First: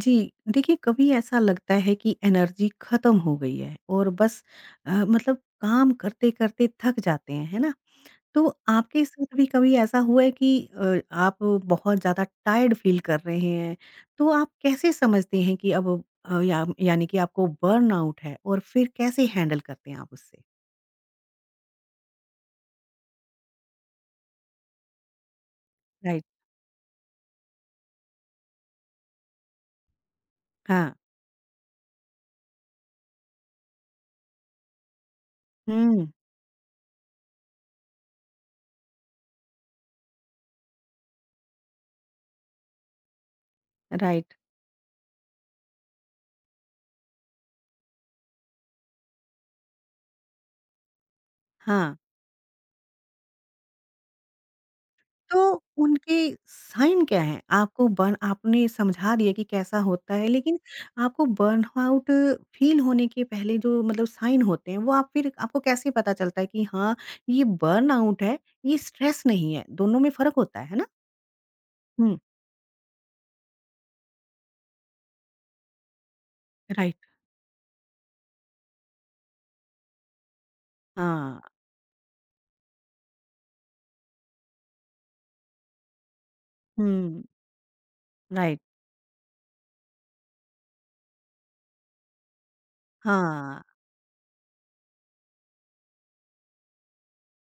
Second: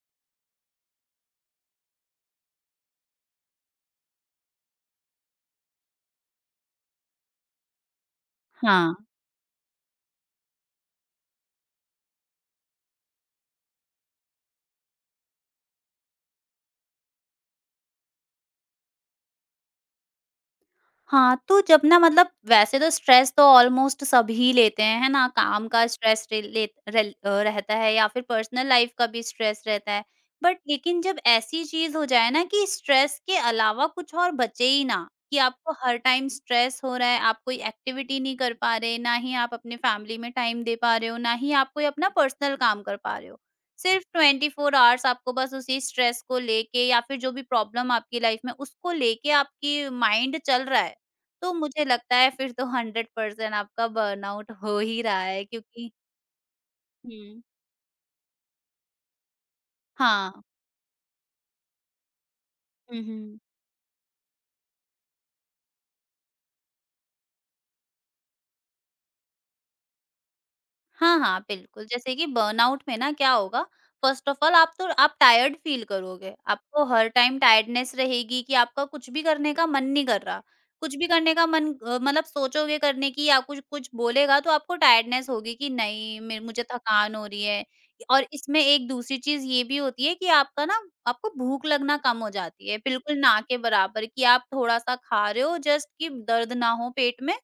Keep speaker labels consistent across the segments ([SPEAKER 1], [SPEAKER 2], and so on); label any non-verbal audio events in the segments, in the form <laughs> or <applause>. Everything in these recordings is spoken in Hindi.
[SPEAKER 1] जी, देखिए कभी ऐसा लगता है कि एनर्जी खत्म हो गई है और बस मतलब काम करते-करते थक जाते हैं, है ना? तो
[SPEAKER 2] हाँ,
[SPEAKER 1] आपके साथ भी कभी ऐसा हुआ है कि आप बहुत ज़्यादा टायर्ड फ़ील कर रहे हैं, तो आप कैसे समझते हैं कि अब या यानी कि आपको बर्नआउट है और फिर कैसे हैंडल करते हैं आप उससे?
[SPEAKER 2] हाँ, तो जब ना मतलब वैसे तो स्ट्रेस तो ऑलमोस्ट सभी लेते हैं, है ना? काम का
[SPEAKER 1] राइट।
[SPEAKER 2] स्ट्रेस रे लेत रेल अ, रहता है या फिर पर्सनल लाइफ़ का भी स्ट्रेस रहता है। बट
[SPEAKER 1] हाँ।
[SPEAKER 2] लेकिन जब ऐसी चीज़ हो जाए ना कि स्ट्रेस के अलावा कुछ और बचे ही ना, कि आपको हर
[SPEAKER 1] हुँ,
[SPEAKER 2] टाइम स्ट्रेस हो रहा है, आप कोई एक्टिविटी नहीं कर पा रहे, ना ही आप अपने फैमिली में टाइम दे पा रहे हो, ना ही आप कोई अपना पर्सनल काम कर पा रहे हो। सिर्फ़
[SPEAKER 1] राइट।
[SPEAKER 2] 24 आवर्स आपको बस उसी स्ट्रेस को लेके या फिर जो भी प्रॉब्लम आपकी लाइफ़ में उसको लेके आपकी माइंड चल रहा है। तो मुझे
[SPEAKER 1] हाँ।
[SPEAKER 2] लगता है फिर तो 100% आपका बर्नआउट हो ही रहा है
[SPEAKER 1] तो
[SPEAKER 2] क्योंकि
[SPEAKER 1] उनके साइन क्या हैं?
[SPEAKER 2] हुँ।
[SPEAKER 1] आपको बर्न आपने समझा दिया कि कैसा होता है,
[SPEAKER 2] हाँ।
[SPEAKER 1] लेकिन आपको बर्नआउट फ़ील
[SPEAKER 2] हुँ,
[SPEAKER 1] होने के
[SPEAKER 2] हुँ।
[SPEAKER 1] पहले जो मतलब साइन होते हैं, वो आप फिर आपको कैसे पता चलता है कि हाँ, ये बर्नआउट है, ये स्ट्रेस नहीं है? दोनों में फ़र्क होता है ना?
[SPEAKER 2] हाँ, हाँ, बिल्कुल, जैसे
[SPEAKER 1] हुँ।
[SPEAKER 2] कि बर्नआउट में ना क्या होगा, फर्स्ट ऑफ ऑल आप टायर्ड फ़ील करोगे, आपको हर
[SPEAKER 1] राइट।
[SPEAKER 2] टाइम टायर्डनेस रहेगी कि आपका कुछ भी करने का मन नहीं कर रहा। कुछ भी करने
[SPEAKER 1] हाँ।
[SPEAKER 2] का मन मतलब सोचोगे करने की या कुछ कुछ बोलेगा तो आपको टायर्डनेस होगी कि नहीं मे मुझे थकान
[SPEAKER 1] हुँ,
[SPEAKER 2] हो रही है। और
[SPEAKER 1] राइट।
[SPEAKER 2] इसमें एक दूसरी चीज़ ये भी होती है कि आपका ना आपको भूख लगना कम हो जाती है, बिल्कुल ना के
[SPEAKER 1] हाँ।
[SPEAKER 2] बराबर कि आप थोड़ा-सा खा रहे हो जस्ट कि दर्द ना हो पेट में,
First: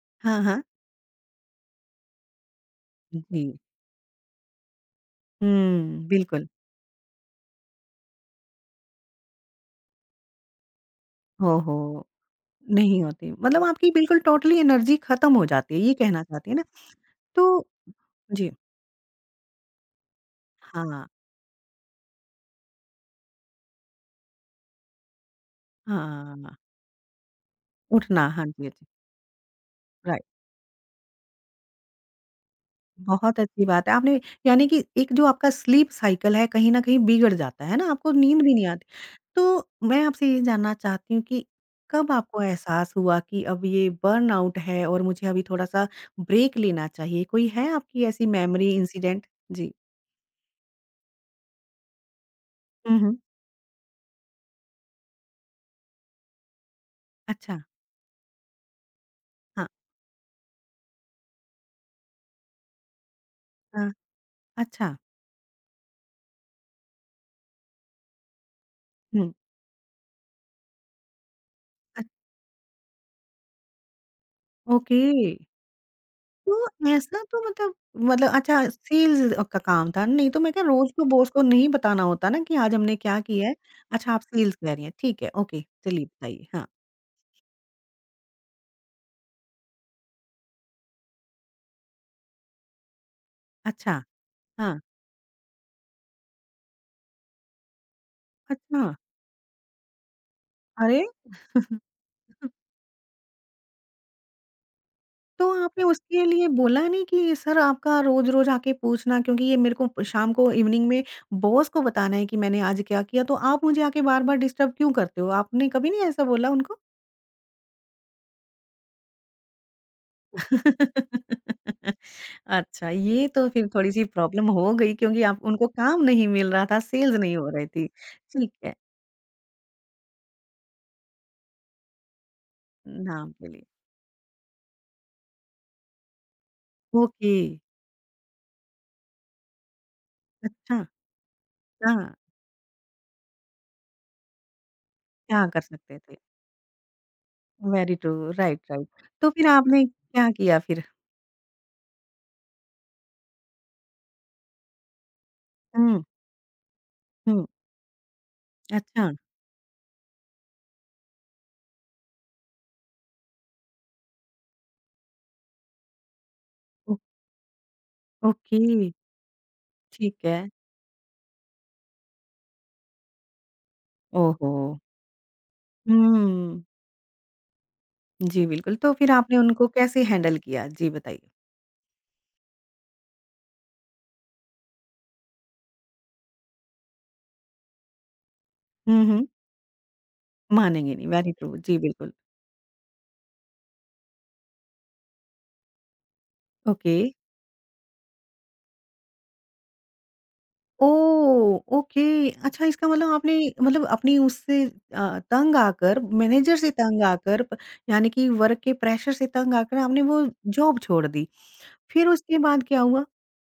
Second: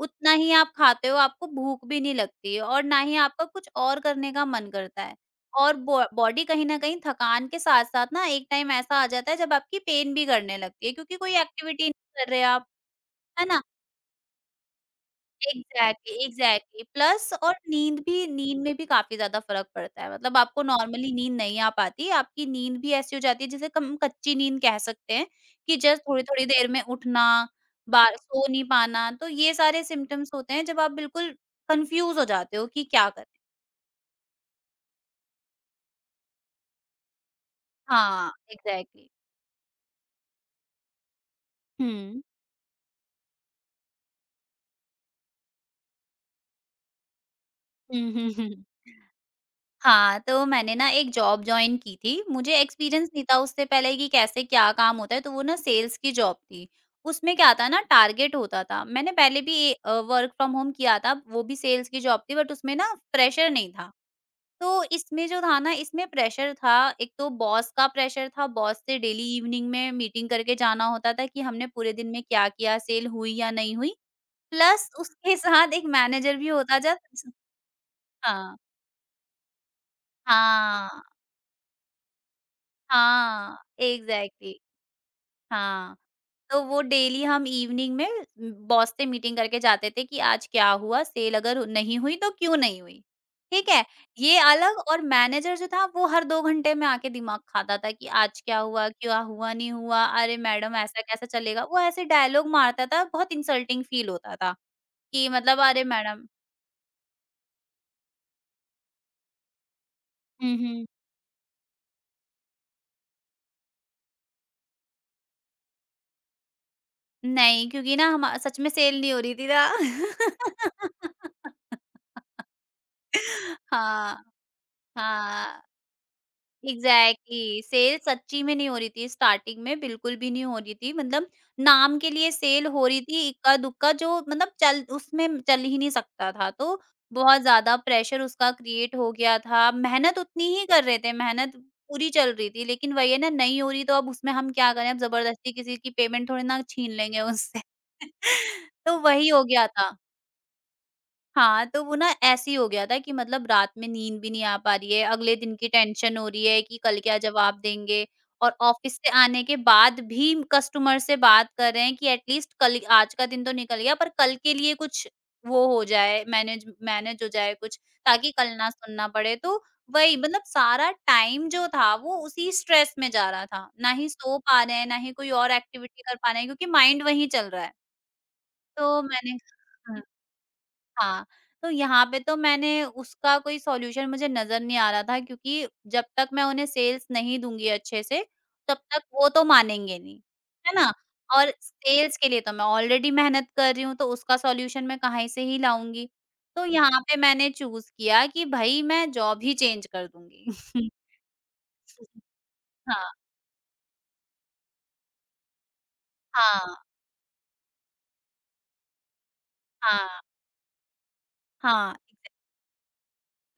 [SPEAKER 2] उतना
[SPEAKER 1] हाँ,
[SPEAKER 2] ही
[SPEAKER 1] हाँ।
[SPEAKER 2] आप खाते हो, आपको भूख भी नहीं लगती है और ना ही आपका
[SPEAKER 1] जी।
[SPEAKER 2] कुछ और करने का मन करता है। और बॉ
[SPEAKER 1] हुँ,
[SPEAKER 2] बॉडी
[SPEAKER 1] बिल्कुल।
[SPEAKER 2] कहीं न कहीं थकान के साथ-साथ ना एक टाइम ऐसा आ जाता है जब आपकी पेन भी करने लगती है क्योंकि कोई एक्टिविटी
[SPEAKER 1] ओहो!
[SPEAKER 2] नहीं कर रहे आप,
[SPEAKER 1] नहीं होती।
[SPEAKER 2] है ना?
[SPEAKER 1] मतलब आपकी बिल्कुल टोटली एनर्जी खत्म हो जाती है, ये
[SPEAKER 2] एग्ज़ैक्टली,
[SPEAKER 1] कहना चाहती हैं ना?
[SPEAKER 2] एग्ज़ैक्टली प्लस और
[SPEAKER 1] तो जी।
[SPEAKER 2] नींद में भी काफ़ी ज़्यादा फ़र्क पड़ता है, मतलब आपको
[SPEAKER 1] हाँ।
[SPEAKER 2] नॉर्मली नींद नहीं आ पाती, आपकी नींद भी ऐसी हो जाती है जिसे कम कच्ची नींद कह सकते हैं, कि जस्ट थोड़ी-थोड़ी
[SPEAKER 1] हाँ,
[SPEAKER 2] देर में उठना, बा
[SPEAKER 1] उठना, हाँ
[SPEAKER 2] सो
[SPEAKER 1] जी,
[SPEAKER 2] नहीं
[SPEAKER 1] हाँ जी।
[SPEAKER 2] पाना, तो ये सारे
[SPEAKER 1] राइट,
[SPEAKER 2] सिम्पटम्स होते हैं जब आप बिल्कुल कन्फ्यूज़ हो जाते हो कि क्या करें?
[SPEAKER 1] बहुत अच्छी बात है। आपने यानी कि एक जो आपका स्लीप साइकिल है, कहीं न कहीं बिगड़ जाता है ना, आपको
[SPEAKER 2] हाँ,
[SPEAKER 1] नींद भी नहीं आती।
[SPEAKER 2] एग्ज़ैक्टली।
[SPEAKER 1] तो मैं आपसे ये जानना चाहती हूँ कि कब
[SPEAKER 2] हुँ।
[SPEAKER 1] आपको एहसास हुआ कि अब ये बर्नआउट है और मुझे अभी थोड़ा-सा ब्रेक लेना चाहिए? कोई है आपकी ऐसी मेमोरी, इंसिडेंट? जी।
[SPEAKER 2] हाँ, तो मैंने ना एक जॉब जॉइन की थी। मुझे
[SPEAKER 1] हुँ,
[SPEAKER 2] एक्सपीरियंस
[SPEAKER 1] हुँ।
[SPEAKER 2] नहीं था उससे पहले कि कैसे क्या काम होता है, तो वो ना सेल्स की जॉब थी। उसमें क्या
[SPEAKER 1] अच्छा,
[SPEAKER 2] था ना टारगेट होता था। मैंने पहले
[SPEAKER 1] हाँ,
[SPEAKER 2] भी वर्क फ्रॉम होम किया था, वो भी सेल्स की जॉब थी बट उसमें ना प्रेशर नहीं
[SPEAKER 1] हाँ।
[SPEAKER 2] था। तो
[SPEAKER 1] अच्छा,
[SPEAKER 2] इसमें जो था ना इसमें प्रेशर था, एक तो बॉस का प्रेशर था, बॉस से
[SPEAKER 1] हुँ,
[SPEAKER 2] डेली इवनिंग में मीटिंग करके जाना होता था कि हमने पूरे
[SPEAKER 1] अ,
[SPEAKER 2] दिन में क्या किया, सेल हुई या नहीं हुई। Plus
[SPEAKER 1] okay.
[SPEAKER 2] उसके साथ एक मैनेजर भी होता
[SPEAKER 1] तो
[SPEAKER 2] जा
[SPEAKER 1] ऐसा
[SPEAKER 2] स
[SPEAKER 1] तो मतलब मतलब अच्छा
[SPEAKER 2] हाँ।
[SPEAKER 1] सेल्स का काम था, नहीं तो मैं क्या रोज़ को
[SPEAKER 2] हाँ।
[SPEAKER 1] बॉस को नहीं बताना होता ना कि आज हमने क्या किया है।
[SPEAKER 2] हाँ,
[SPEAKER 1] अच्छा आप सेल्स
[SPEAKER 2] एग्ज़ैक्टली।
[SPEAKER 1] कह रही हैं, ठीक है, ओके
[SPEAKER 2] हाँ,
[SPEAKER 1] चलिए बताइए।
[SPEAKER 2] तो
[SPEAKER 1] हाँ,
[SPEAKER 2] वो डेली हम इवनिंग में बॉस से मीटिंग करके जाते थे कि आज क्या हुआ, सेल अगर नहीं हुई तो क्यों नहीं हुई, ठीक है?
[SPEAKER 1] अच्छा,
[SPEAKER 2] ये अलग
[SPEAKER 1] हाँ,
[SPEAKER 2] और मैनेजर जो था वो हर 2 घंटे में आके दिमाग खाता था कि आज
[SPEAKER 1] अच्छा,
[SPEAKER 2] क्या हुआ, नहीं हुआ, अरे मैडम
[SPEAKER 1] अरे!
[SPEAKER 2] ऐसा कैसे चलेगा? वो
[SPEAKER 1] <laughs>
[SPEAKER 2] ऐसे डायलॉग मारता था, बहुत इंसल्टिंग फ़ील होता था कि
[SPEAKER 1] तो
[SPEAKER 2] मतलब अरे
[SPEAKER 1] आपने उसके
[SPEAKER 2] मैडम।
[SPEAKER 1] लिए बोला नहीं कि सर आपका रोज़-रोज़ आके पूछना क्योंकि ये मेरे को शाम को
[SPEAKER 2] हुँ,
[SPEAKER 1] इवनिंग
[SPEAKER 2] हुँ।
[SPEAKER 1] में बॉस को बताना है कि मैंने आज क्या किया, तो आप मुझे आके बार-बार डिस्टर्ब क्यों करते हो? आपने कभी नहीं ऐसा बोला उनको?
[SPEAKER 2] नहीं, क्योंकि ना हम सच में सेल नहीं हो रही थी ना।
[SPEAKER 1] <laughs> अच्छा, ये तो
[SPEAKER 2] <laughs>
[SPEAKER 1] फिर थोड़ी-सी
[SPEAKER 2] हाँ,
[SPEAKER 1] प्रॉब्लम हो गई क्योंकि आप
[SPEAKER 2] हाँ।
[SPEAKER 1] उनको काम नहीं मिल रहा था, सेल्स नहीं हो
[SPEAKER 2] एग्जैक्टली
[SPEAKER 1] रही थी।
[SPEAKER 2] सेल सच्ची
[SPEAKER 1] ठीक
[SPEAKER 2] में नहीं
[SPEAKER 1] है,
[SPEAKER 2] हो रही थी, स्टार्टिंग में बिल्कुल भी नहीं हो रही थी, मतलब नाम के लिए सेल हो रही थी,
[SPEAKER 1] नाम के
[SPEAKER 2] इक्का
[SPEAKER 1] लिए।
[SPEAKER 2] दुक्का, जो मतलब चल ही नहीं सकता था, तो
[SPEAKER 1] ओके,
[SPEAKER 2] बहुत ज्यादा प्रेशर उसका क्रिएट हो गया था, मेहनत उतनी ही
[SPEAKER 1] अच्छा,
[SPEAKER 2] कर रहे थे, मेहनत पूरी
[SPEAKER 1] हाँ,
[SPEAKER 2] चल रही थी लेकिन वही है ना नहीं हो रही तो अब उसमें हम क्या करें, अब
[SPEAKER 1] क्या
[SPEAKER 2] जबरदस्ती
[SPEAKER 1] कर
[SPEAKER 2] किसी की
[SPEAKER 1] सकते थे?
[SPEAKER 2] पेमेंट थोड़ी ना छीन लेंगे उससे।
[SPEAKER 1] Very true, right,
[SPEAKER 2] <laughs>
[SPEAKER 1] right.
[SPEAKER 2] तो वही
[SPEAKER 1] तो
[SPEAKER 2] हो
[SPEAKER 1] फिर
[SPEAKER 2] गया
[SPEAKER 1] आपने
[SPEAKER 2] था।
[SPEAKER 1] क्या किया फिर?
[SPEAKER 2] हाँ, तो वो ना ऐसे ही हो गया था कि मतलब रात में नींद भी नहीं आ पा रही है, अगले दिन की
[SPEAKER 1] हुँ,
[SPEAKER 2] टेंशन हो रही है कि कल क्या
[SPEAKER 1] हुँ,
[SPEAKER 2] जवाब देंगे और ऑफिस
[SPEAKER 1] अच्छा,
[SPEAKER 2] से आने के बाद भी कस्टमर से बात कर रहे हैं कि एटलीस्ट कल, आज का दिन तो निकल गया पर कल के लिए कुछ वो हो जाए, मैनेज
[SPEAKER 1] ओ
[SPEAKER 2] मैनेज हो जाए कुछ, ताकि कल
[SPEAKER 1] ओके,
[SPEAKER 2] ना सुनना पड़े। तो
[SPEAKER 1] ठीक
[SPEAKER 2] वही
[SPEAKER 1] है।
[SPEAKER 2] मतलब सारा टाइम जो था वो उसी स्ट्रेस में जा रहा था, ना ही सो
[SPEAKER 1] ओहो!
[SPEAKER 2] पा रहे हैं, ना ही कोई और एक्टिविटी कर पा रहे हैं
[SPEAKER 1] हुँ,
[SPEAKER 2] क्योंकि माइंड वहीं चल रहा है।
[SPEAKER 1] जी, बिल्कुल। तो
[SPEAKER 2] तो
[SPEAKER 1] फिर आपने
[SPEAKER 2] मैंने
[SPEAKER 1] उनको कैसे हैंडल किया? जी, बताइए।
[SPEAKER 2] हाँ, तो यहाँ पे तो मैंने उसका कोई सॉल्यूशन मुझे नज़र नहीं आ रहा था क्योंकि जब तक मैं उन्हें सेल्स नहीं दूँगी अच्छे से, तब तक
[SPEAKER 1] हुँ, हुँ,
[SPEAKER 2] वो तो मानेंगे नहीं, है ना?
[SPEAKER 1] मानेंगे नहीं, वेरी
[SPEAKER 2] और
[SPEAKER 1] ट्रू। जी, बिल्कुल।
[SPEAKER 2] सेल्स के लिए तो मैं ऑलरेडी मेहनत कर रही हूँ, तो उसका सॉल्यूशन मैं कहीं से ही लाऊँगी? तो
[SPEAKER 1] ओके।
[SPEAKER 2] यहाँ पे मैंने चूज़ किया कि भई मैं जॉब ही चेंज कर दूँगी।
[SPEAKER 1] ओह! ओके।
[SPEAKER 2] <laughs>
[SPEAKER 1] अच्छा इसका मतलब
[SPEAKER 2] हाँ,
[SPEAKER 1] आपने मतलब अपनी उससे तंग आकर मैनेजर से
[SPEAKER 2] हाँ,
[SPEAKER 1] तंग आकर प यानी कि वर्क के प्रेशर से तंग आकर
[SPEAKER 2] हाँ,
[SPEAKER 1] आपने वो जॉब छोड़ दी।
[SPEAKER 2] हाँ।
[SPEAKER 1] फिर उसके बाद क्या हुआ?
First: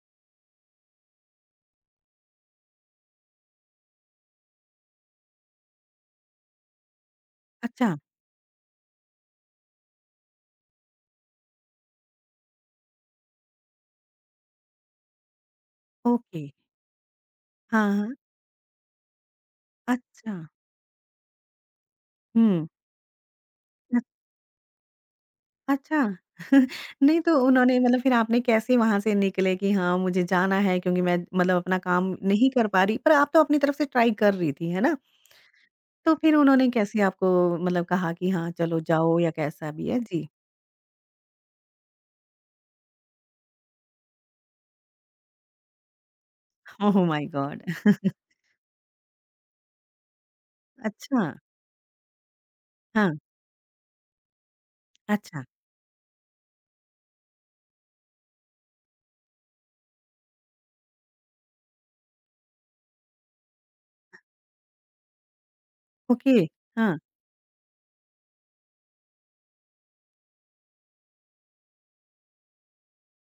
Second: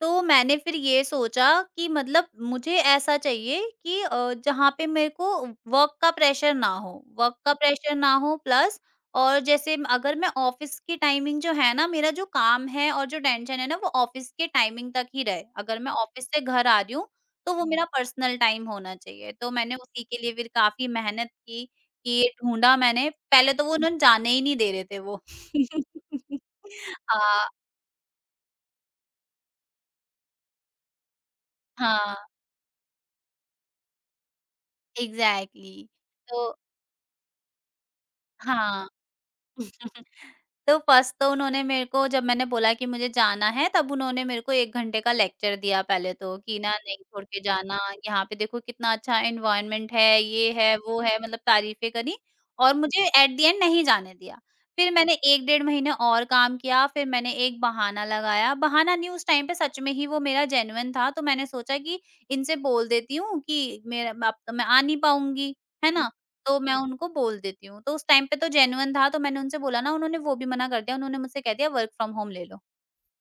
[SPEAKER 2] तो मैंने फिर ये सोचा कि मतलब मुझे ऐसा चाहिए कि जहाँ पे मेरे को वर्क का प्रेशर ना हो,
[SPEAKER 1] अच्छा,
[SPEAKER 2] प्लस और जैसे अगर मैं ऑफिस की टाइमिंग जो है ना, मेरा जो काम है और जो टेंशन है ना, वो ऑफिस के टाइमिंग तक ही रहे, अगर मैं ऑफिस से
[SPEAKER 1] ओके।
[SPEAKER 2] घर आ रही हूँ तो वो मेरा
[SPEAKER 1] हाँ, हाँ।
[SPEAKER 2] पर्सनल टाइम होना चाहिए, तो मैंने उसी के लिए
[SPEAKER 1] अच्छा।
[SPEAKER 2] फिर काफी मेहनत की कि ये
[SPEAKER 1] हुँ।
[SPEAKER 2] ढूंढा मैंने, पहले तो वो उन्होंने
[SPEAKER 1] अ,
[SPEAKER 2] जाने ही नहीं दे रहे थे वो।
[SPEAKER 1] अच्छा।
[SPEAKER 2] <laughs>
[SPEAKER 1] <laughs> नहीं तो
[SPEAKER 2] हाँ,
[SPEAKER 1] उन्होंने मतलब फिर आपने कैसे वहाँ से निकले कि हाँ, मुझे जाना है क्योंकि मैं मतलब अपना काम
[SPEAKER 2] हाँ,
[SPEAKER 1] नहीं कर पा रही पर आप तो अपनी तरफ से ट्राई कर रही थी, है ना?
[SPEAKER 2] एग्ज़ैक्टली।
[SPEAKER 1] तो फिर
[SPEAKER 2] तो
[SPEAKER 1] उन्होंने कैसे आपको मतलब कहा कि हाँ, चलो
[SPEAKER 2] हाँ,
[SPEAKER 1] जाओ या कैसा भी है? जी।
[SPEAKER 2] <laughs> तो फर्स्ट तो उन्होंने मेरे को, जब मैंने बोला कि मुझे जाना है, तब उन्होंने मेरे को 1 घंटे का लेक्चर दिया पहले तो कि ना नहीं
[SPEAKER 1] ओह
[SPEAKER 2] छोड़
[SPEAKER 1] माय
[SPEAKER 2] के
[SPEAKER 1] गॉड!
[SPEAKER 2] जाना,
[SPEAKER 1] <laughs>
[SPEAKER 2] यहाँ पे देखो कितना अच्छा एनवायरनमेंट है, ये है, वो है,
[SPEAKER 1] अच्छा,
[SPEAKER 2] मतलब तारीफ़ें करी और मुझे
[SPEAKER 1] हाँ,
[SPEAKER 2] एट द एंड नहीं जाने दिया। फिर मैंने
[SPEAKER 1] अच्छा,
[SPEAKER 2] 1 डेढ़ महीने और काम किया, फिर मैंने एक बहाना लगाया, बहाना नहीं उस टाइम पे सच में ही वो मेरा जेन्युइन था, तो मैंने सोचा कि इनसे बोल देती हूँ कि मेरा अब तो मैं आ नहीं पाऊँगी, है ना?
[SPEAKER 1] ओके,
[SPEAKER 2] तो मैं
[SPEAKER 1] हाँ,
[SPEAKER 2] उनको बोल देती हूँ, तो उस टाइम पे तो जेन्युइन था तो मैंने उनसे बोला ना, उन्होंने वो भी मना कर दिया, उन्होंने मुझसे कह दिया वर्क फ्रॉम होम ले लो।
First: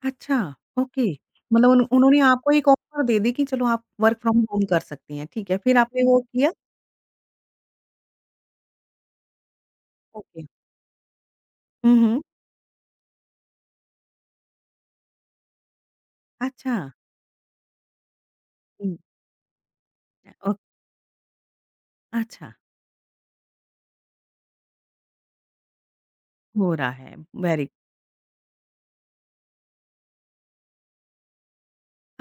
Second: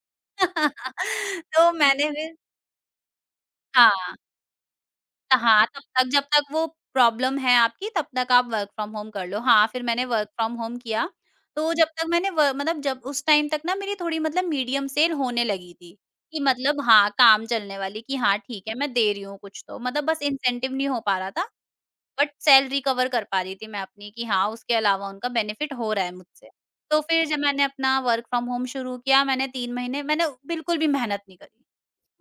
[SPEAKER 1] अच्छा,
[SPEAKER 2] <laughs>
[SPEAKER 1] ओके। मतलब
[SPEAKER 2] तो
[SPEAKER 1] उन
[SPEAKER 2] मैंने
[SPEAKER 1] उन्होंने
[SPEAKER 2] फिर
[SPEAKER 1] आपको एक ऑफ़र दे दी कि चलो आप
[SPEAKER 2] हाँ,
[SPEAKER 1] वर्क फ्रॉम होम कर सकती हैं,
[SPEAKER 2] तो
[SPEAKER 1] ठीक है,
[SPEAKER 2] हाँ,
[SPEAKER 1] फिर
[SPEAKER 2] तब
[SPEAKER 1] आपने
[SPEAKER 2] तक
[SPEAKER 1] वो
[SPEAKER 2] जब
[SPEAKER 1] किया?
[SPEAKER 2] तक वो प्रॉब्लम है आपकी तब तक आप वर्क फ्रॉम होम कर लो। हाँ, फिर मैंने वर्क
[SPEAKER 1] ओके,
[SPEAKER 2] फ्रॉम होम किया, तो जब
[SPEAKER 1] हुँ,
[SPEAKER 2] तक
[SPEAKER 1] हुँ,
[SPEAKER 2] मैंने व मतलब जब उस टाइम तक ना मेरी थोड़ी मतलब मीडियम सेल होने लगी थी, कि
[SPEAKER 1] अच्छा,
[SPEAKER 2] मतलब हाँ, काम चलने वाली, कि हाँ, ठीक है मैं
[SPEAKER 1] हुँ,
[SPEAKER 2] दे रही हूँ कुछ तो, मतलब बस
[SPEAKER 1] ओ
[SPEAKER 2] इंसेंटिव नहीं हो पा रहा था। बट
[SPEAKER 1] अच्छा,
[SPEAKER 2] सैलरी कवर कर पा रही थी मैं अपनी कि हाँ, उसके अलावा उनका बेनिफिट हो रहा है मुझसे।
[SPEAKER 1] हो रहा
[SPEAKER 2] तो
[SPEAKER 1] है,
[SPEAKER 2] फिर जब मैंने
[SPEAKER 1] वेरी
[SPEAKER 2] अपना वर्क फ्रॉम होम शुरू किया, मैंने 3 महीने मैंने बिल्कुल भी मेहनत नहीं करी।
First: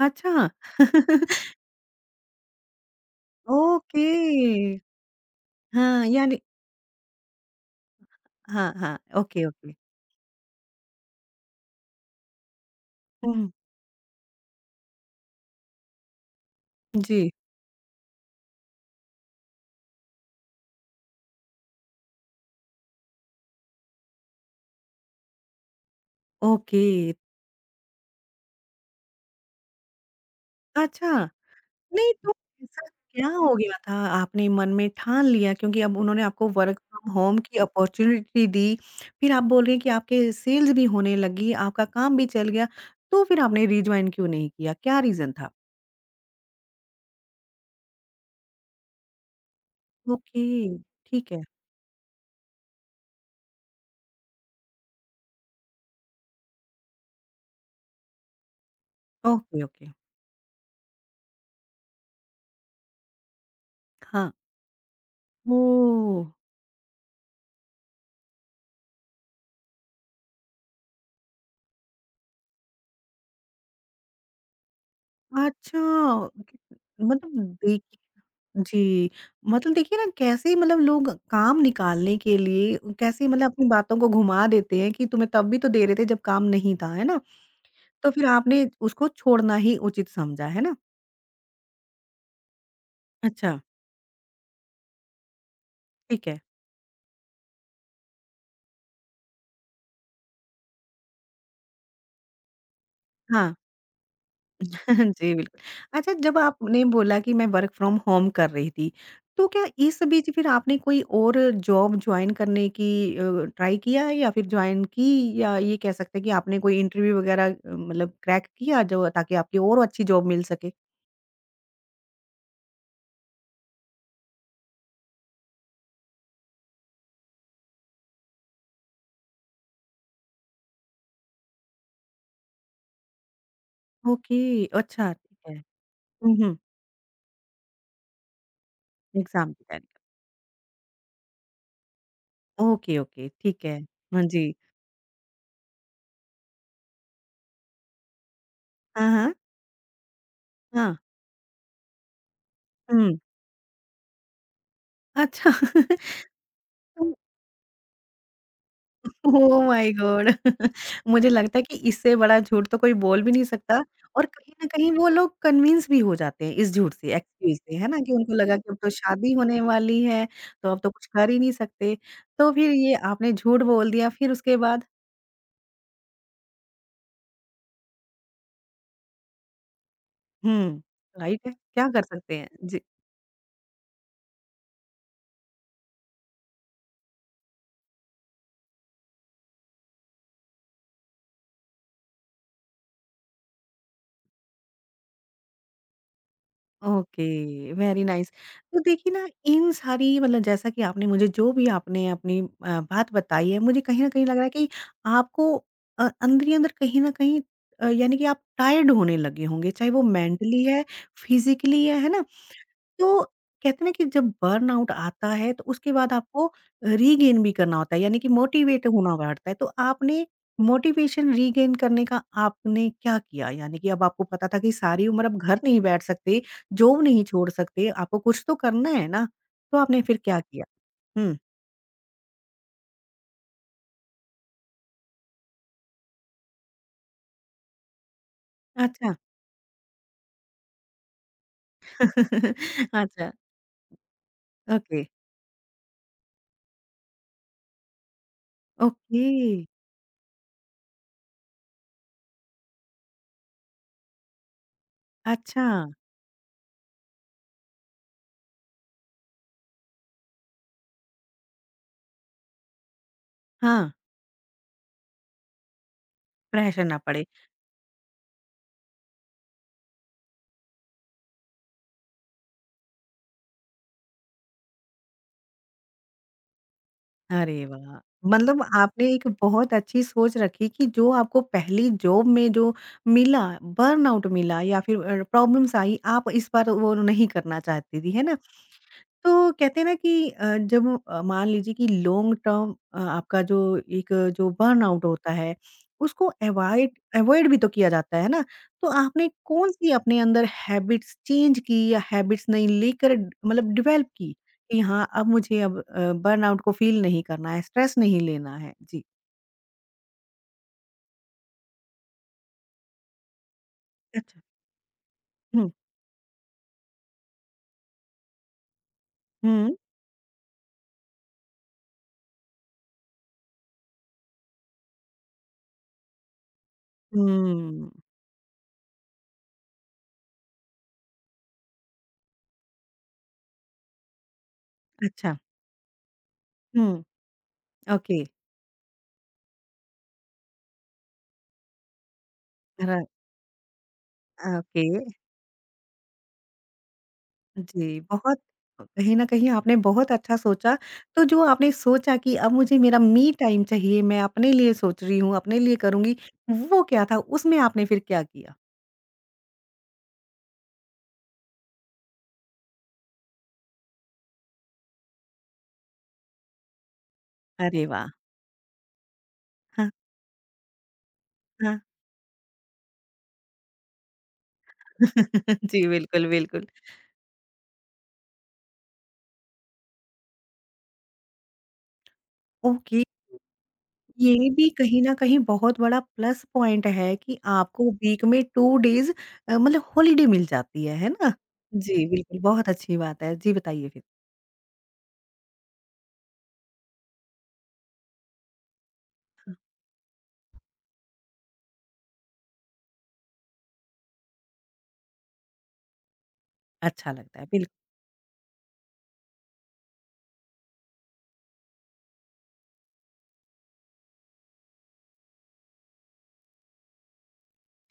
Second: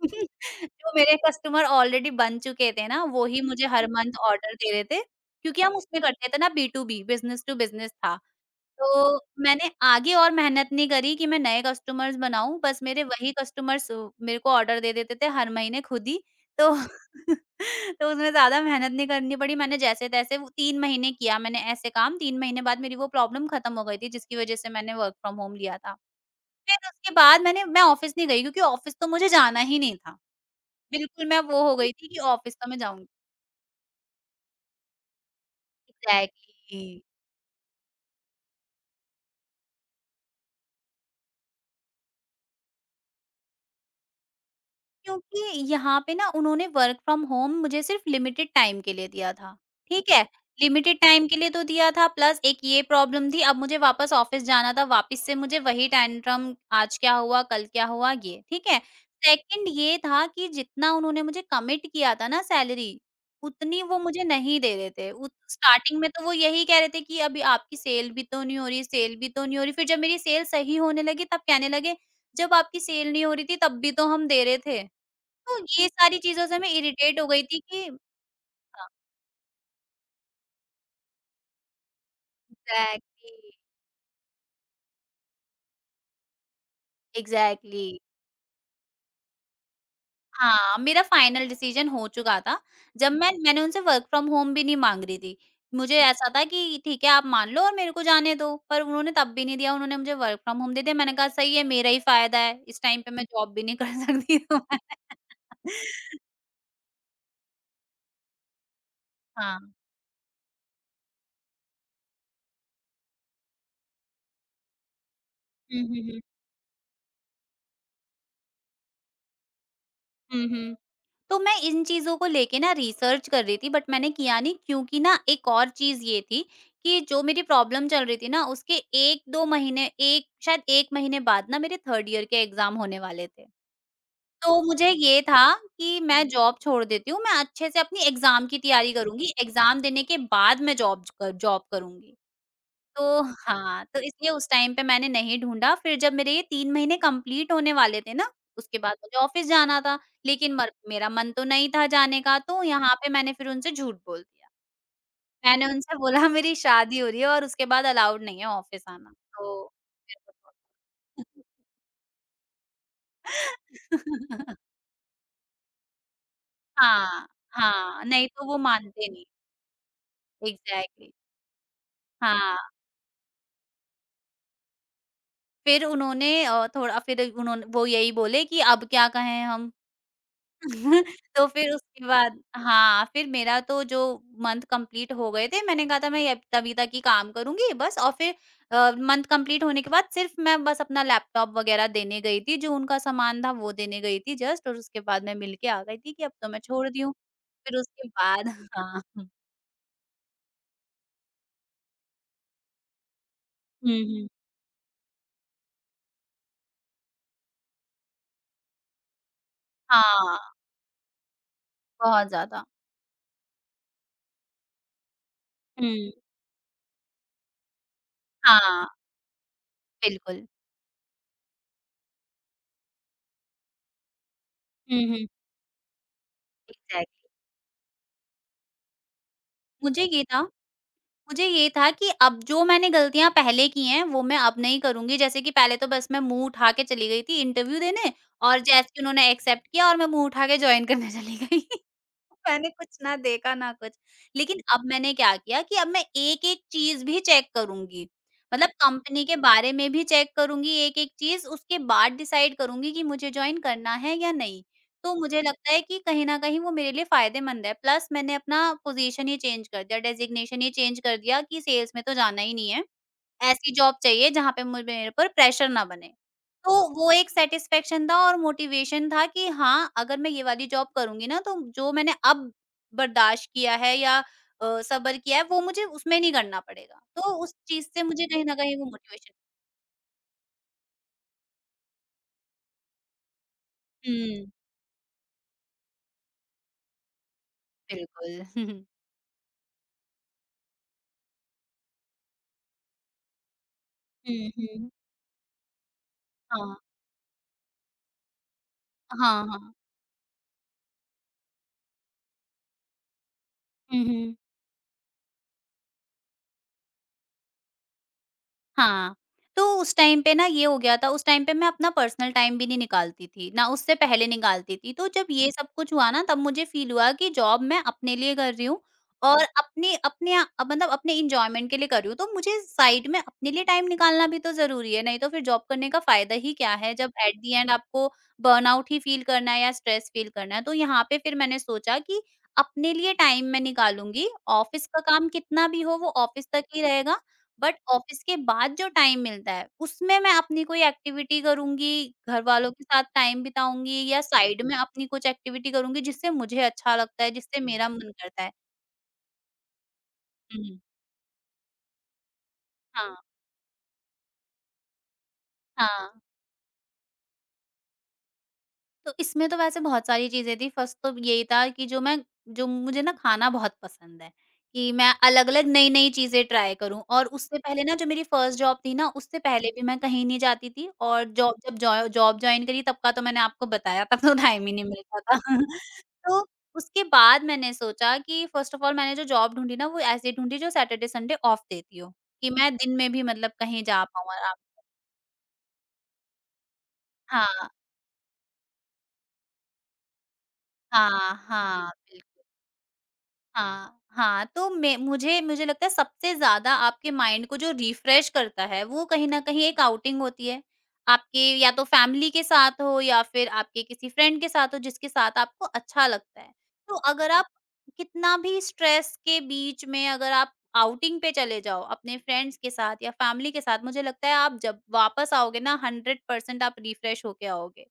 [SPEAKER 1] अच्छा,
[SPEAKER 2] जो मेरे
[SPEAKER 1] <laughs>
[SPEAKER 2] कस्टमर ऑलरेडी बन चुके थे ना, वो ही मुझे हर <laughs>
[SPEAKER 1] ओके,
[SPEAKER 2] मंथ ऑर्डर दे रहे थे, क्योंकि हम उसमें
[SPEAKER 1] हाँ,
[SPEAKER 2] करते थे
[SPEAKER 1] यानी
[SPEAKER 2] ना B to B, business to business था।
[SPEAKER 1] हाँ, हाँ,
[SPEAKER 2] तो
[SPEAKER 1] ओके,
[SPEAKER 2] मैंने
[SPEAKER 1] ओके,
[SPEAKER 2] आगे और मेहनत नहीं करी कि मैं नए कस्टमर्स बनाऊँ, बस मेरे वही
[SPEAKER 1] हुँ,
[SPEAKER 2] कस्टमर्स मेरे को ऑर्डर दे देते थे हर महीने खुद ही। तो
[SPEAKER 1] जी,
[SPEAKER 2] <laughs> तो उसमें ज़्यादा मेहनत नहीं करनी पड़ी, मैंने जैसे-तैसे वो 3 महीने किया मैंने ऐसे काम, 3 महीने बाद मेरी वो प्रॉब्लम खत्म हो गई थी, जिसकी वजह से मैंने वर्क फ्रॉम होम लिया था।
[SPEAKER 1] ओके,
[SPEAKER 2] फिर उसके बाद मैं ऑफ़िस नहीं गई क्योंकि ऑफ़िस तो मुझे जाना ही नहीं था।
[SPEAKER 1] अच्छा।
[SPEAKER 2] बिल्कुल मैं वो हो गई थी
[SPEAKER 1] नहीं
[SPEAKER 2] कि
[SPEAKER 1] तो
[SPEAKER 2] ऑफ़िस तो मैं
[SPEAKER 1] ऐसा
[SPEAKER 2] जाऊँगी।
[SPEAKER 1] क्या हो गया था आपने मन में ठान लिया क्योंकि अब उन्होंने आपको वर्क
[SPEAKER 2] एग्ज़ैक्टली।
[SPEAKER 1] फ्रॉम होम की अपॉर्च्युनिटी दी, फिर आप बोल रहे हैं कि आपके सेल्स भी होने लगी, आपका काम भी चल गया, तो फिर आपने रिजॉइन क्यों नहीं किया? क्या रीज़न
[SPEAKER 2] क्योंकि
[SPEAKER 1] था?
[SPEAKER 2] यहाँ पे ना उन्होंने वर्क फ्रॉम होम मुझे सिर्फ लिमिटेड टाइम के लिए दिया था, ठीक है?
[SPEAKER 1] ओके,
[SPEAKER 2] लिमिटेड टाइम
[SPEAKER 1] ठीक
[SPEAKER 2] के
[SPEAKER 1] है।
[SPEAKER 2] लिए तो दिया था प्लस एक ये प्रॉब्लम थी, अब मुझे वापस ऑफ़िस जाना था, वापस से मुझे वही टैंट्रम आज क्या हुआ, कल क्या हुआ ये, ठीक है?
[SPEAKER 1] Okay,
[SPEAKER 2] second
[SPEAKER 1] okay.
[SPEAKER 2] ये था कि जितना उन्होंने मुझे कमिट किया था ना सैलरी, उतनी वो मुझे
[SPEAKER 1] हाँ।
[SPEAKER 2] नहीं दे रहे थे। उत स्टार्टिंग में
[SPEAKER 1] ओह!
[SPEAKER 2] तो वो यही कह रहे थे कि अभी आपकी सेल भी तो नहीं हो रही, सेल भी तो नहीं हो रही, फिर जब मेरी सेल सही होने लगी तब कहने लगे, "जब आपकी सेल नहीं हो रही थी तब भी तो हम दे रहे थे।" तो
[SPEAKER 1] अच्छा
[SPEAKER 2] ये सारी चीज़ों से मैं इरिटेट हो गई
[SPEAKER 1] मतलब
[SPEAKER 2] थी कि
[SPEAKER 1] देखिए
[SPEAKER 2] हाँ।
[SPEAKER 1] जी, मतलब देखिए ना कैसे मतलब लोग काम निकालने के लिए कैसे
[SPEAKER 2] एग्ज़ैक्टली,
[SPEAKER 1] मतलब अपनी बातों को घुमा देते हैं कि तुम्हें तब भी तो दे रहे थे जब काम नहीं था, है ना?
[SPEAKER 2] एग्ज़ैक्टली।
[SPEAKER 1] तो फिर आपने उसको छोड़ना ही उचित समझा, है ना?
[SPEAKER 2] हाँ, मेरा फाइनल डिसीज़न हो चुका था। जब
[SPEAKER 1] अच्छा,
[SPEAKER 2] मैंने उनसे वर्क फ्रॉम होम भी नहीं माँग रही थी। मुझे
[SPEAKER 1] ठीक
[SPEAKER 2] ऐसा
[SPEAKER 1] है।
[SPEAKER 2] था कि ठीक है आप मान लो और मेरे को जाने दो, पर उन्होंने तब भी नहीं दिया, उन्होंने मुझे वर्क फ्रॉम होम दे दिया। मैंने कहा सही है मेरा ही फ़ायदा है, इस टाइम पे मैं
[SPEAKER 1] हाँ,
[SPEAKER 2] जॉब भी नहीं कर सकती <laughs> तो मैं
[SPEAKER 1] <laughs> जी, बिल्कुल। अच्छा जब आपने बोला कि मैं वर्क फ्रॉम होम कर रही थी, तो
[SPEAKER 2] हाँ।
[SPEAKER 1] क्या इस बीच फिर आपने कोई और जॉब जॉइन करने की अ, ट्राई किया या फिर जॉइन की या ये
[SPEAKER 2] हुँ,
[SPEAKER 1] कह
[SPEAKER 2] हुँ,
[SPEAKER 1] सकते
[SPEAKER 2] हुँ।
[SPEAKER 1] हैं कि आपने कोई इंटरव्यू वगैरह मतलब क्रैक किया जो ताकि आपकी और अच्छी जॉब मिल
[SPEAKER 2] हुँ,
[SPEAKER 1] सके?
[SPEAKER 2] हुँ। तो मैं इन चीज़ों को लेके ना रिसर्च कर रही थी बट मैंने किया नहीं क्योंकि ना एक और चीज़ ये थी कि जो मेरी प्रॉब्लम चल रही थी ना उसके 1-2 महीने 1 शायद 1 महीने बाद ना मेरे थर्ड ईयर के एग्ज़ाम होने वाले थे।
[SPEAKER 1] ओके,
[SPEAKER 2] तो मुझे
[SPEAKER 1] अच्छा,
[SPEAKER 2] ये
[SPEAKER 1] ठीक
[SPEAKER 2] था
[SPEAKER 1] है।
[SPEAKER 2] कि मैं
[SPEAKER 1] हुँ, हुँ।
[SPEAKER 2] जॉब छोड़ देती हूँ, मैं अच्छे से अपनी एग्ज़ाम की तैयारी करूँगी,
[SPEAKER 1] एग्ज़ाम की
[SPEAKER 2] एग्ज़ाम
[SPEAKER 1] तैयारी
[SPEAKER 2] देने के बाद मैं जॉब ज क जॉब करूँगी।
[SPEAKER 1] ओके,
[SPEAKER 2] तो
[SPEAKER 1] ओके, ठीक है।
[SPEAKER 2] हाँ, तो
[SPEAKER 1] हाँ
[SPEAKER 2] इसलिए
[SPEAKER 1] जी।
[SPEAKER 2] उस टाइम पे मैंने नहीं ढूँढा, फिर जब मेरे ये 3 महीने कंप्लीट होने वाले थे ना, उसके बाद
[SPEAKER 1] हाँ,
[SPEAKER 2] मुझे
[SPEAKER 1] हाँ।
[SPEAKER 2] ऑफ़िस जाना था, लेकिन मर
[SPEAKER 1] हाँ।
[SPEAKER 2] मेरा मन तो नहीं था जाने का, तो यहाँ पे
[SPEAKER 1] हुँ,
[SPEAKER 2] मैंने फिर उनसे झूठ बोल दिया।
[SPEAKER 1] अच्छा।
[SPEAKER 2] मैंने उनसे बोला मेरी
[SPEAKER 1] <laughs>
[SPEAKER 2] शादी हो
[SPEAKER 1] <laughs>
[SPEAKER 2] रही है और उसके बाद अलाउड नहीं है ऑफ़िस आना,
[SPEAKER 1] ओह
[SPEAKER 2] तो
[SPEAKER 1] माय गॉड! <laughs> मुझे लगता है कि इससे बड़ा झूठ तो कोई बोल भी नहीं सकता और कहीं
[SPEAKER 2] <laughs>
[SPEAKER 1] न कहीं वो लोग कन्विंस भी हो जाते हैं इस झूठ से,
[SPEAKER 2] हाँ,
[SPEAKER 1] एक्सक्यूज़ से, है ना?
[SPEAKER 2] हाँ,
[SPEAKER 1] कि
[SPEAKER 2] नहीं
[SPEAKER 1] उनको
[SPEAKER 2] तो
[SPEAKER 1] लगा
[SPEAKER 2] वो
[SPEAKER 1] कि अब तो
[SPEAKER 2] मानते नहीं।
[SPEAKER 1] शादी होने वाली है, तो अब तो कुछ
[SPEAKER 2] एग्ज़ैक्टली
[SPEAKER 1] कर ही नहीं सकते। तो
[SPEAKER 2] हाँ,
[SPEAKER 1] फिर ये आपने झूठ बोल दिया, फिर उसके बाद
[SPEAKER 2] फिर उन्होंने थोड़ा फिर उन्होंने वो यही बोले कि अब क्या कहें हम?
[SPEAKER 1] हुँ,
[SPEAKER 2] <laughs> तो
[SPEAKER 1] राइट है,
[SPEAKER 2] फिर
[SPEAKER 1] क्या कर
[SPEAKER 2] उसके
[SPEAKER 1] सकते
[SPEAKER 2] बाद
[SPEAKER 1] हैं? जी।
[SPEAKER 2] हाँ, फिर मेरा तो जो मंथ कंप्लीट हो गए थे, मैंने कहा था मैं अब तभी तक ही काम करूँगी बस और फिर मंथ कंप्लीट होने के बाद सिर्फ़ मैं बस अपना लैपटॉप वग़ैरह देने गई थी, जो उनका सामान था वो देने गई थी जस्ट और उसके बाद मैं मिलके आ गई थी कि अब तो मैं छोड़ दी हूँ।
[SPEAKER 1] ओके,
[SPEAKER 2] फिर
[SPEAKER 1] वेरी
[SPEAKER 2] उसके
[SPEAKER 1] नाइस।
[SPEAKER 2] बाद <laughs>
[SPEAKER 1] तो
[SPEAKER 2] हाँ,
[SPEAKER 1] देखिए ना
[SPEAKER 2] हुँ।
[SPEAKER 1] इन सारी मतलब जैसा कि आपने मुझे जो भी आपने अपनी बात बताई है, मुझे
[SPEAKER 2] हुँ,
[SPEAKER 1] कहीं न कहीं
[SPEAKER 2] हुँ।
[SPEAKER 1] लग रहा है कि आपको अंदर ही अंदर कहीं न कहीं यानी कि आप टायर्ड होने लगे होंगे, चाहे वो
[SPEAKER 2] हाँ,
[SPEAKER 1] मेंटली है, फिज़िकली है ना?
[SPEAKER 2] बहुत ज़्यादा।
[SPEAKER 1] तो कहते हैं ना कि जब बर्नआउट आता है तो उसके
[SPEAKER 2] हुँ,
[SPEAKER 1] बाद आपको रीगेन भी करना होता है, यानी कि मोटिवेट
[SPEAKER 2] हाँ,
[SPEAKER 1] होना पड़ता है। तो आपने
[SPEAKER 2] बिल्कुल।
[SPEAKER 1] मोटिवेशन रीगेन करने का आपने क्या किया? यानी कि अब आपको पता था कि
[SPEAKER 2] हुँ,
[SPEAKER 1] सारी उम्र
[SPEAKER 2] हुँ।
[SPEAKER 1] आप घर नहीं बैठ सकते, जॉब नहीं
[SPEAKER 2] एग्ज़ैक्टली
[SPEAKER 1] छोड़ सकते, आपको कुछ तो करना है ना, तो आपने
[SPEAKER 2] मुझे
[SPEAKER 1] फिर
[SPEAKER 2] ये
[SPEAKER 1] क्या
[SPEAKER 2] था
[SPEAKER 1] किया? हुँ,
[SPEAKER 2] मुझे ये था कि अब जो मैंने गलतियाँ पहले की हैं, वो मैं अब नहीं करूँगी। जैसे कि पहले तो बस मैं मुँह उठा के चली गई थी इंटरव्यू देने और जैसे ही
[SPEAKER 1] अच्छा।
[SPEAKER 2] उन्होंने एक्सेप्ट किया और मैं मुँह उठा के जॉइन करने चली गई। मैंने
[SPEAKER 1] <laughs>
[SPEAKER 2] कुछ ना
[SPEAKER 1] अच्छा,
[SPEAKER 2] देखा ना कुछ। लेकिन अब
[SPEAKER 1] ओके,
[SPEAKER 2] मैंने क्या किया कि अब मैं एक-एक चीज़ भी चेक करूँगी। मतलब कंपनी
[SPEAKER 1] ओके,
[SPEAKER 2] के बारे में भी चेक करूँगी एक-एक चीज़, उसके बाद डिसाइड करूँगी कि मुझे जॉइन करना है या नहीं। तो मुझे
[SPEAKER 1] अच्छा,
[SPEAKER 2] लगता है कि कहीं न कहीं वो मेरे लिए फ़ायदेमंद है। प्लस मैंने अपना पोज़ीशन ही चेंज कर दिया, डेज़िग्नेशन ही चेंज कर दिया कि सेल्स में तो जाना ही नहीं है। ऐसी
[SPEAKER 1] हाँ,
[SPEAKER 2] जॉब चाहिए जहाँ पे मुझे मेरे पर प्रेशर ना बने। तो
[SPEAKER 1] प्रेशर ना
[SPEAKER 2] वो
[SPEAKER 1] पड़े।
[SPEAKER 2] एक सैटिस्फैक्शन था और मोटिवेशन था कि हाँ, अगर मैं ये वाली जॉब करूँगी ना तो जो मैंने अब बर्दाश्त किया है या सब्र किया है वो मुझे उसमें नहीं करना पड़ेगा। तो उस
[SPEAKER 1] अरे
[SPEAKER 2] चीज़
[SPEAKER 1] वाह!
[SPEAKER 2] से मुझे कहीं न
[SPEAKER 1] मतलब
[SPEAKER 2] कहीं वो
[SPEAKER 1] आपने एक
[SPEAKER 2] मोटिवेशन
[SPEAKER 1] बहुत अच्छी सोच रखी कि जो आपको पहली जॉब में जो मिला, बर्नआउट
[SPEAKER 2] हुँ,
[SPEAKER 1] मिला या फिर प्रॉब्लम्स आई, आप इस बार वो नहीं करना चाहती थी, है ना?
[SPEAKER 2] बिल्कुल। <laughs>
[SPEAKER 1] तो कहते हैं ना कि जब मान लीजिए कि लॉन्ग टर्म आपका जो एक जो
[SPEAKER 2] हुँ, हुँ।
[SPEAKER 1] बर्नआउट होता है, उसको
[SPEAKER 2] हाँ,
[SPEAKER 1] अवॉइड अवॉइड भी तो किया जाता है ना? तो आपने
[SPEAKER 2] हाँ, हाँ।
[SPEAKER 1] कौन-सी अपने अंदर हैबिट्स चेंज की या हैबिट्स नहीं लेकर मतलब
[SPEAKER 2] हुँ,
[SPEAKER 1] डेवलप की,
[SPEAKER 2] हुँ।
[SPEAKER 1] कि हाँ, अब मुझे अब बर्नआउट को फ़ील नहीं करना है, स्ट्रेस नहीं लेना है? जी।
[SPEAKER 2] हाँ, तो उस टाइम पे ना ये हो गया था, उस टाइम पे मैं अपना पर्सनल टाइम भी नहीं निकालती थी, ना उससे पहले
[SPEAKER 1] अच्छा।
[SPEAKER 2] निकालती थी। तो जब ये सब
[SPEAKER 1] हुँ,
[SPEAKER 2] कुछ हुआ ना, तब मुझे फ़ील हुआ कि जॉब मैं अपने लिए कर रही हूँ और
[SPEAKER 1] हुँ,
[SPEAKER 2] अपने अपने मतलब अपने एन्जॉयमेंट के लिए कर रही हूँ, तो मुझे साइड में अपने लिए टाइम निकालना भी तो ज़रूरी है, नहीं तो फिर जॉब करने का फ़ायदा ही क्या है, जब एट द एंड
[SPEAKER 1] हुँ,
[SPEAKER 2] आपको बर्नआउट ही फ़ील करना है या स्ट्रेस फ़ील करना है। तो यहाँ पे फिर मैंने सोचा कि अपने लिए टाइम मैं निकालूँगी, ऑफ़िस का काम
[SPEAKER 1] अच्छा,
[SPEAKER 2] कितना भी हो, वो ऑफ़िस तक ही
[SPEAKER 1] हुँ,
[SPEAKER 2] रहेगा बट
[SPEAKER 1] ओके,
[SPEAKER 2] ऑफिस के बाद जो टाइम मिलता है, उसमें मैं अपनी कोई एक्टिविटी करूँगी, घरवालों के साथ
[SPEAKER 1] र
[SPEAKER 2] टाइम बिताऊँगी या साइड में
[SPEAKER 1] ओके।
[SPEAKER 2] अपनी कुछ एक्टिविटी करूँगी जिससे मुझे अच्छा लगता है, जिससे मेरा
[SPEAKER 1] जी,
[SPEAKER 2] मन
[SPEAKER 1] बहुत
[SPEAKER 2] करता है।
[SPEAKER 1] कहीं न कहीं आपने बहुत अच्छा सोचा।
[SPEAKER 2] हुँ।
[SPEAKER 1] तो जो आपने सोचा कि अब मुझे मेरा मी
[SPEAKER 2] हाँ,
[SPEAKER 1] टाइम चाहिए, मैं अपने लिए सोच रही हूँ, अपने लिए करूँगी,
[SPEAKER 2] हाँ।
[SPEAKER 1] वो क्या था? उसमें आपने फिर क्या किया?
[SPEAKER 2] तो इसमें तो वैसे बहुत सारी चीज़ें थी, फर्स्ट तो यही था कि जो मुझे ना खाना बहुत पसंद है, कि मैं अलग-अलग नई-नई चीज़ें ट्राई करूँ और उससे
[SPEAKER 1] अरे
[SPEAKER 2] पहले ना जो
[SPEAKER 1] वाह!
[SPEAKER 2] मेरी फर्स्ट जॉब थी ना, उससे पहले भी
[SPEAKER 1] हाँ,
[SPEAKER 2] मैं कहीं नहीं जाती थी और जॉब
[SPEAKER 1] हाँ।
[SPEAKER 2] जब जॉय जॉब जॉइन करी तब का तो मैंने आपको बताया तब तो टाइम ही नहीं मिलता था।
[SPEAKER 1] <laughs> जी,
[SPEAKER 2] <laughs>
[SPEAKER 1] बिल्कुल,
[SPEAKER 2] तो
[SPEAKER 1] बिल्कुल।
[SPEAKER 2] उसके बाद मैंने सोचा कि फर्स्ट ऑफ ऑल मैंने जो जॉब ढूँढी ना, वो ऐसी ढूँढी जो सैटरडे संडे ऑफ देती हो, कि मैं दिन
[SPEAKER 1] ओके,
[SPEAKER 2] में भी मतलब कहीं जा पाऊँ
[SPEAKER 1] ये
[SPEAKER 2] आराम
[SPEAKER 1] भी कहीं न कहीं बहुत बड़ा प्लस पॉइंट है कि
[SPEAKER 2] हाँ,
[SPEAKER 1] आपको वीक में 2 डेज़ मतलब हॉलिडे मिल जाती है ना?
[SPEAKER 2] हाँ, हाँ,
[SPEAKER 1] जी, बिल्कुल,
[SPEAKER 2] बिल्कुल।
[SPEAKER 1] बहुत अच्छी बात है। जी, बताइए
[SPEAKER 2] हाँ,
[SPEAKER 1] फिर?
[SPEAKER 2] हाँ, तो मैं मुझे मुझे लगता है सबसे ज़्यादा आपके माइंड को जो रिफ्रेश करता है, वो कहीं न कहीं एक आउटिंग होती है। आपके या तो फैमिली के साथ हो या फिर आपके किसी फ्रेंड के साथ हो जिसके साथ आपको अच्छा लगता है। तो
[SPEAKER 1] अच्छा
[SPEAKER 2] अगर
[SPEAKER 1] लगता है,
[SPEAKER 2] आप
[SPEAKER 1] बिल्क
[SPEAKER 2] कितना भी स्ट्रेस के बीच में अगर आप आउटिंग पे चले जाओ अपने फ्रेंड्स के साथ या फैमिली के साथ, मुझे लगता है आप जब वापस आओगे ना 100% आप रिफ्रेश होके आओगे।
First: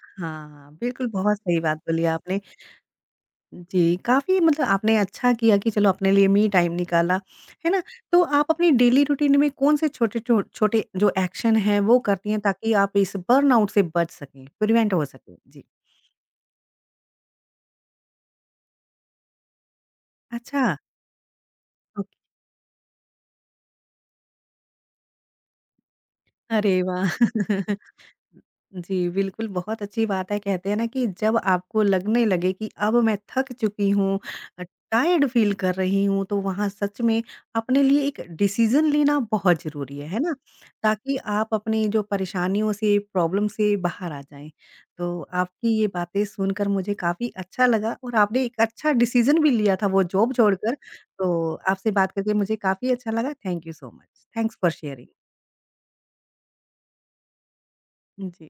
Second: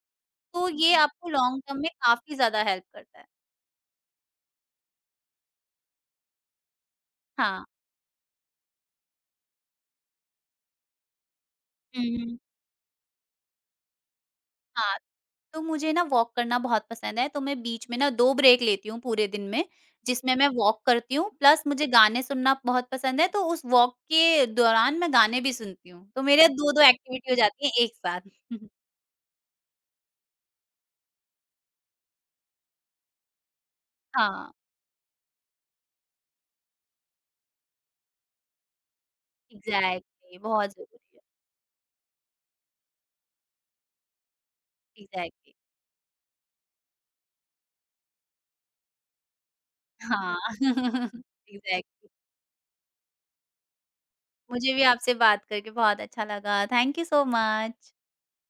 [SPEAKER 2] तो
[SPEAKER 1] हाँ,
[SPEAKER 2] ये
[SPEAKER 1] बिल्कुल,
[SPEAKER 2] आपको
[SPEAKER 1] बहुत सही
[SPEAKER 2] लॉन्ग
[SPEAKER 1] बात
[SPEAKER 2] टर्म में
[SPEAKER 1] बोली
[SPEAKER 2] काफ़ी
[SPEAKER 1] आपने।
[SPEAKER 2] ज़्यादा हेल्प करता है।
[SPEAKER 1] जी, काफ़ी मतलब आपने अच्छा किया कि चलो अपने लिए मी टाइम निकाला,
[SPEAKER 2] हाँ।
[SPEAKER 1] है ना? तो आप अपनी डेली रूटीन में कौन से छोटे छो छोटे जो एक्शन हैं वो
[SPEAKER 2] हुँ,
[SPEAKER 1] करती हैं
[SPEAKER 2] हुँ।
[SPEAKER 1] ताकि आप इस बर्नआउट से बच सकें, प्रिवेंट
[SPEAKER 2] हाँ।
[SPEAKER 1] हो सकें?
[SPEAKER 2] तो
[SPEAKER 1] जी,
[SPEAKER 2] मुझे ना वॉक करना बहुत पसंद है, तो मैं बीच में ना 2 ब्रेक लेती हूँ पूरे दिन में, जिसमें मैं
[SPEAKER 1] अच्छा,
[SPEAKER 2] वॉक करती हूँ प्लस मुझे
[SPEAKER 1] ओके,
[SPEAKER 2] गाने सुनना बहुत पसंद है, तो उस वॉक के दौरान मैं गाने भी सुनती हूँ। तो मेरे
[SPEAKER 1] अरे
[SPEAKER 2] 2-2
[SPEAKER 1] वाह!
[SPEAKER 2] एक्टिविटी हो जाती है
[SPEAKER 1] <laughs>
[SPEAKER 2] एक साथ। <laughs>
[SPEAKER 1] जी, बिल्कुल, बहुत अच्छी बात है। कहते हैं ना कि जब आपको लगने लगे कि अब मैं थक चुकी हूँ
[SPEAKER 2] हाँ,
[SPEAKER 1] अ, टायर्ड फ़ील कर रही हूँ, तो वहाँ सच में अपने लिए एक डिसीज़न लेना बहुत ज़रूरी है ना?
[SPEAKER 2] एग्ज़ैक्टली बहुत ज़रूरी
[SPEAKER 1] ताकि
[SPEAKER 2] है।
[SPEAKER 1] आप अपनी जो परेशानियों से, प्रॉब्लम से बाहर आ जाएँ। तो
[SPEAKER 2] एग्ज़ैक्टली
[SPEAKER 1] आपकी ये बातें सुनकर मुझे काफ़ी अच्छा लगा और आपने एक अच्छा डिसीज़न भी लिया था वो जॉब
[SPEAKER 2] हाँ,
[SPEAKER 1] छोड़कर।
[SPEAKER 2] <laughs>
[SPEAKER 1] तो आपसे
[SPEAKER 2] एग्ज़ैक्टली
[SPEAKER 1] बात करके मुझे काफ़ी अच्छा लगा। Thank you so much. Thanks for
[SPEAKER 2] मुझे भी
[SPEAKER 1] शेयरिंग।
[SPEAKER 2] आपसे बात करके बहुत अच्छा लगा। Thank you so much.
[SPEAKER 1] जी, थैंक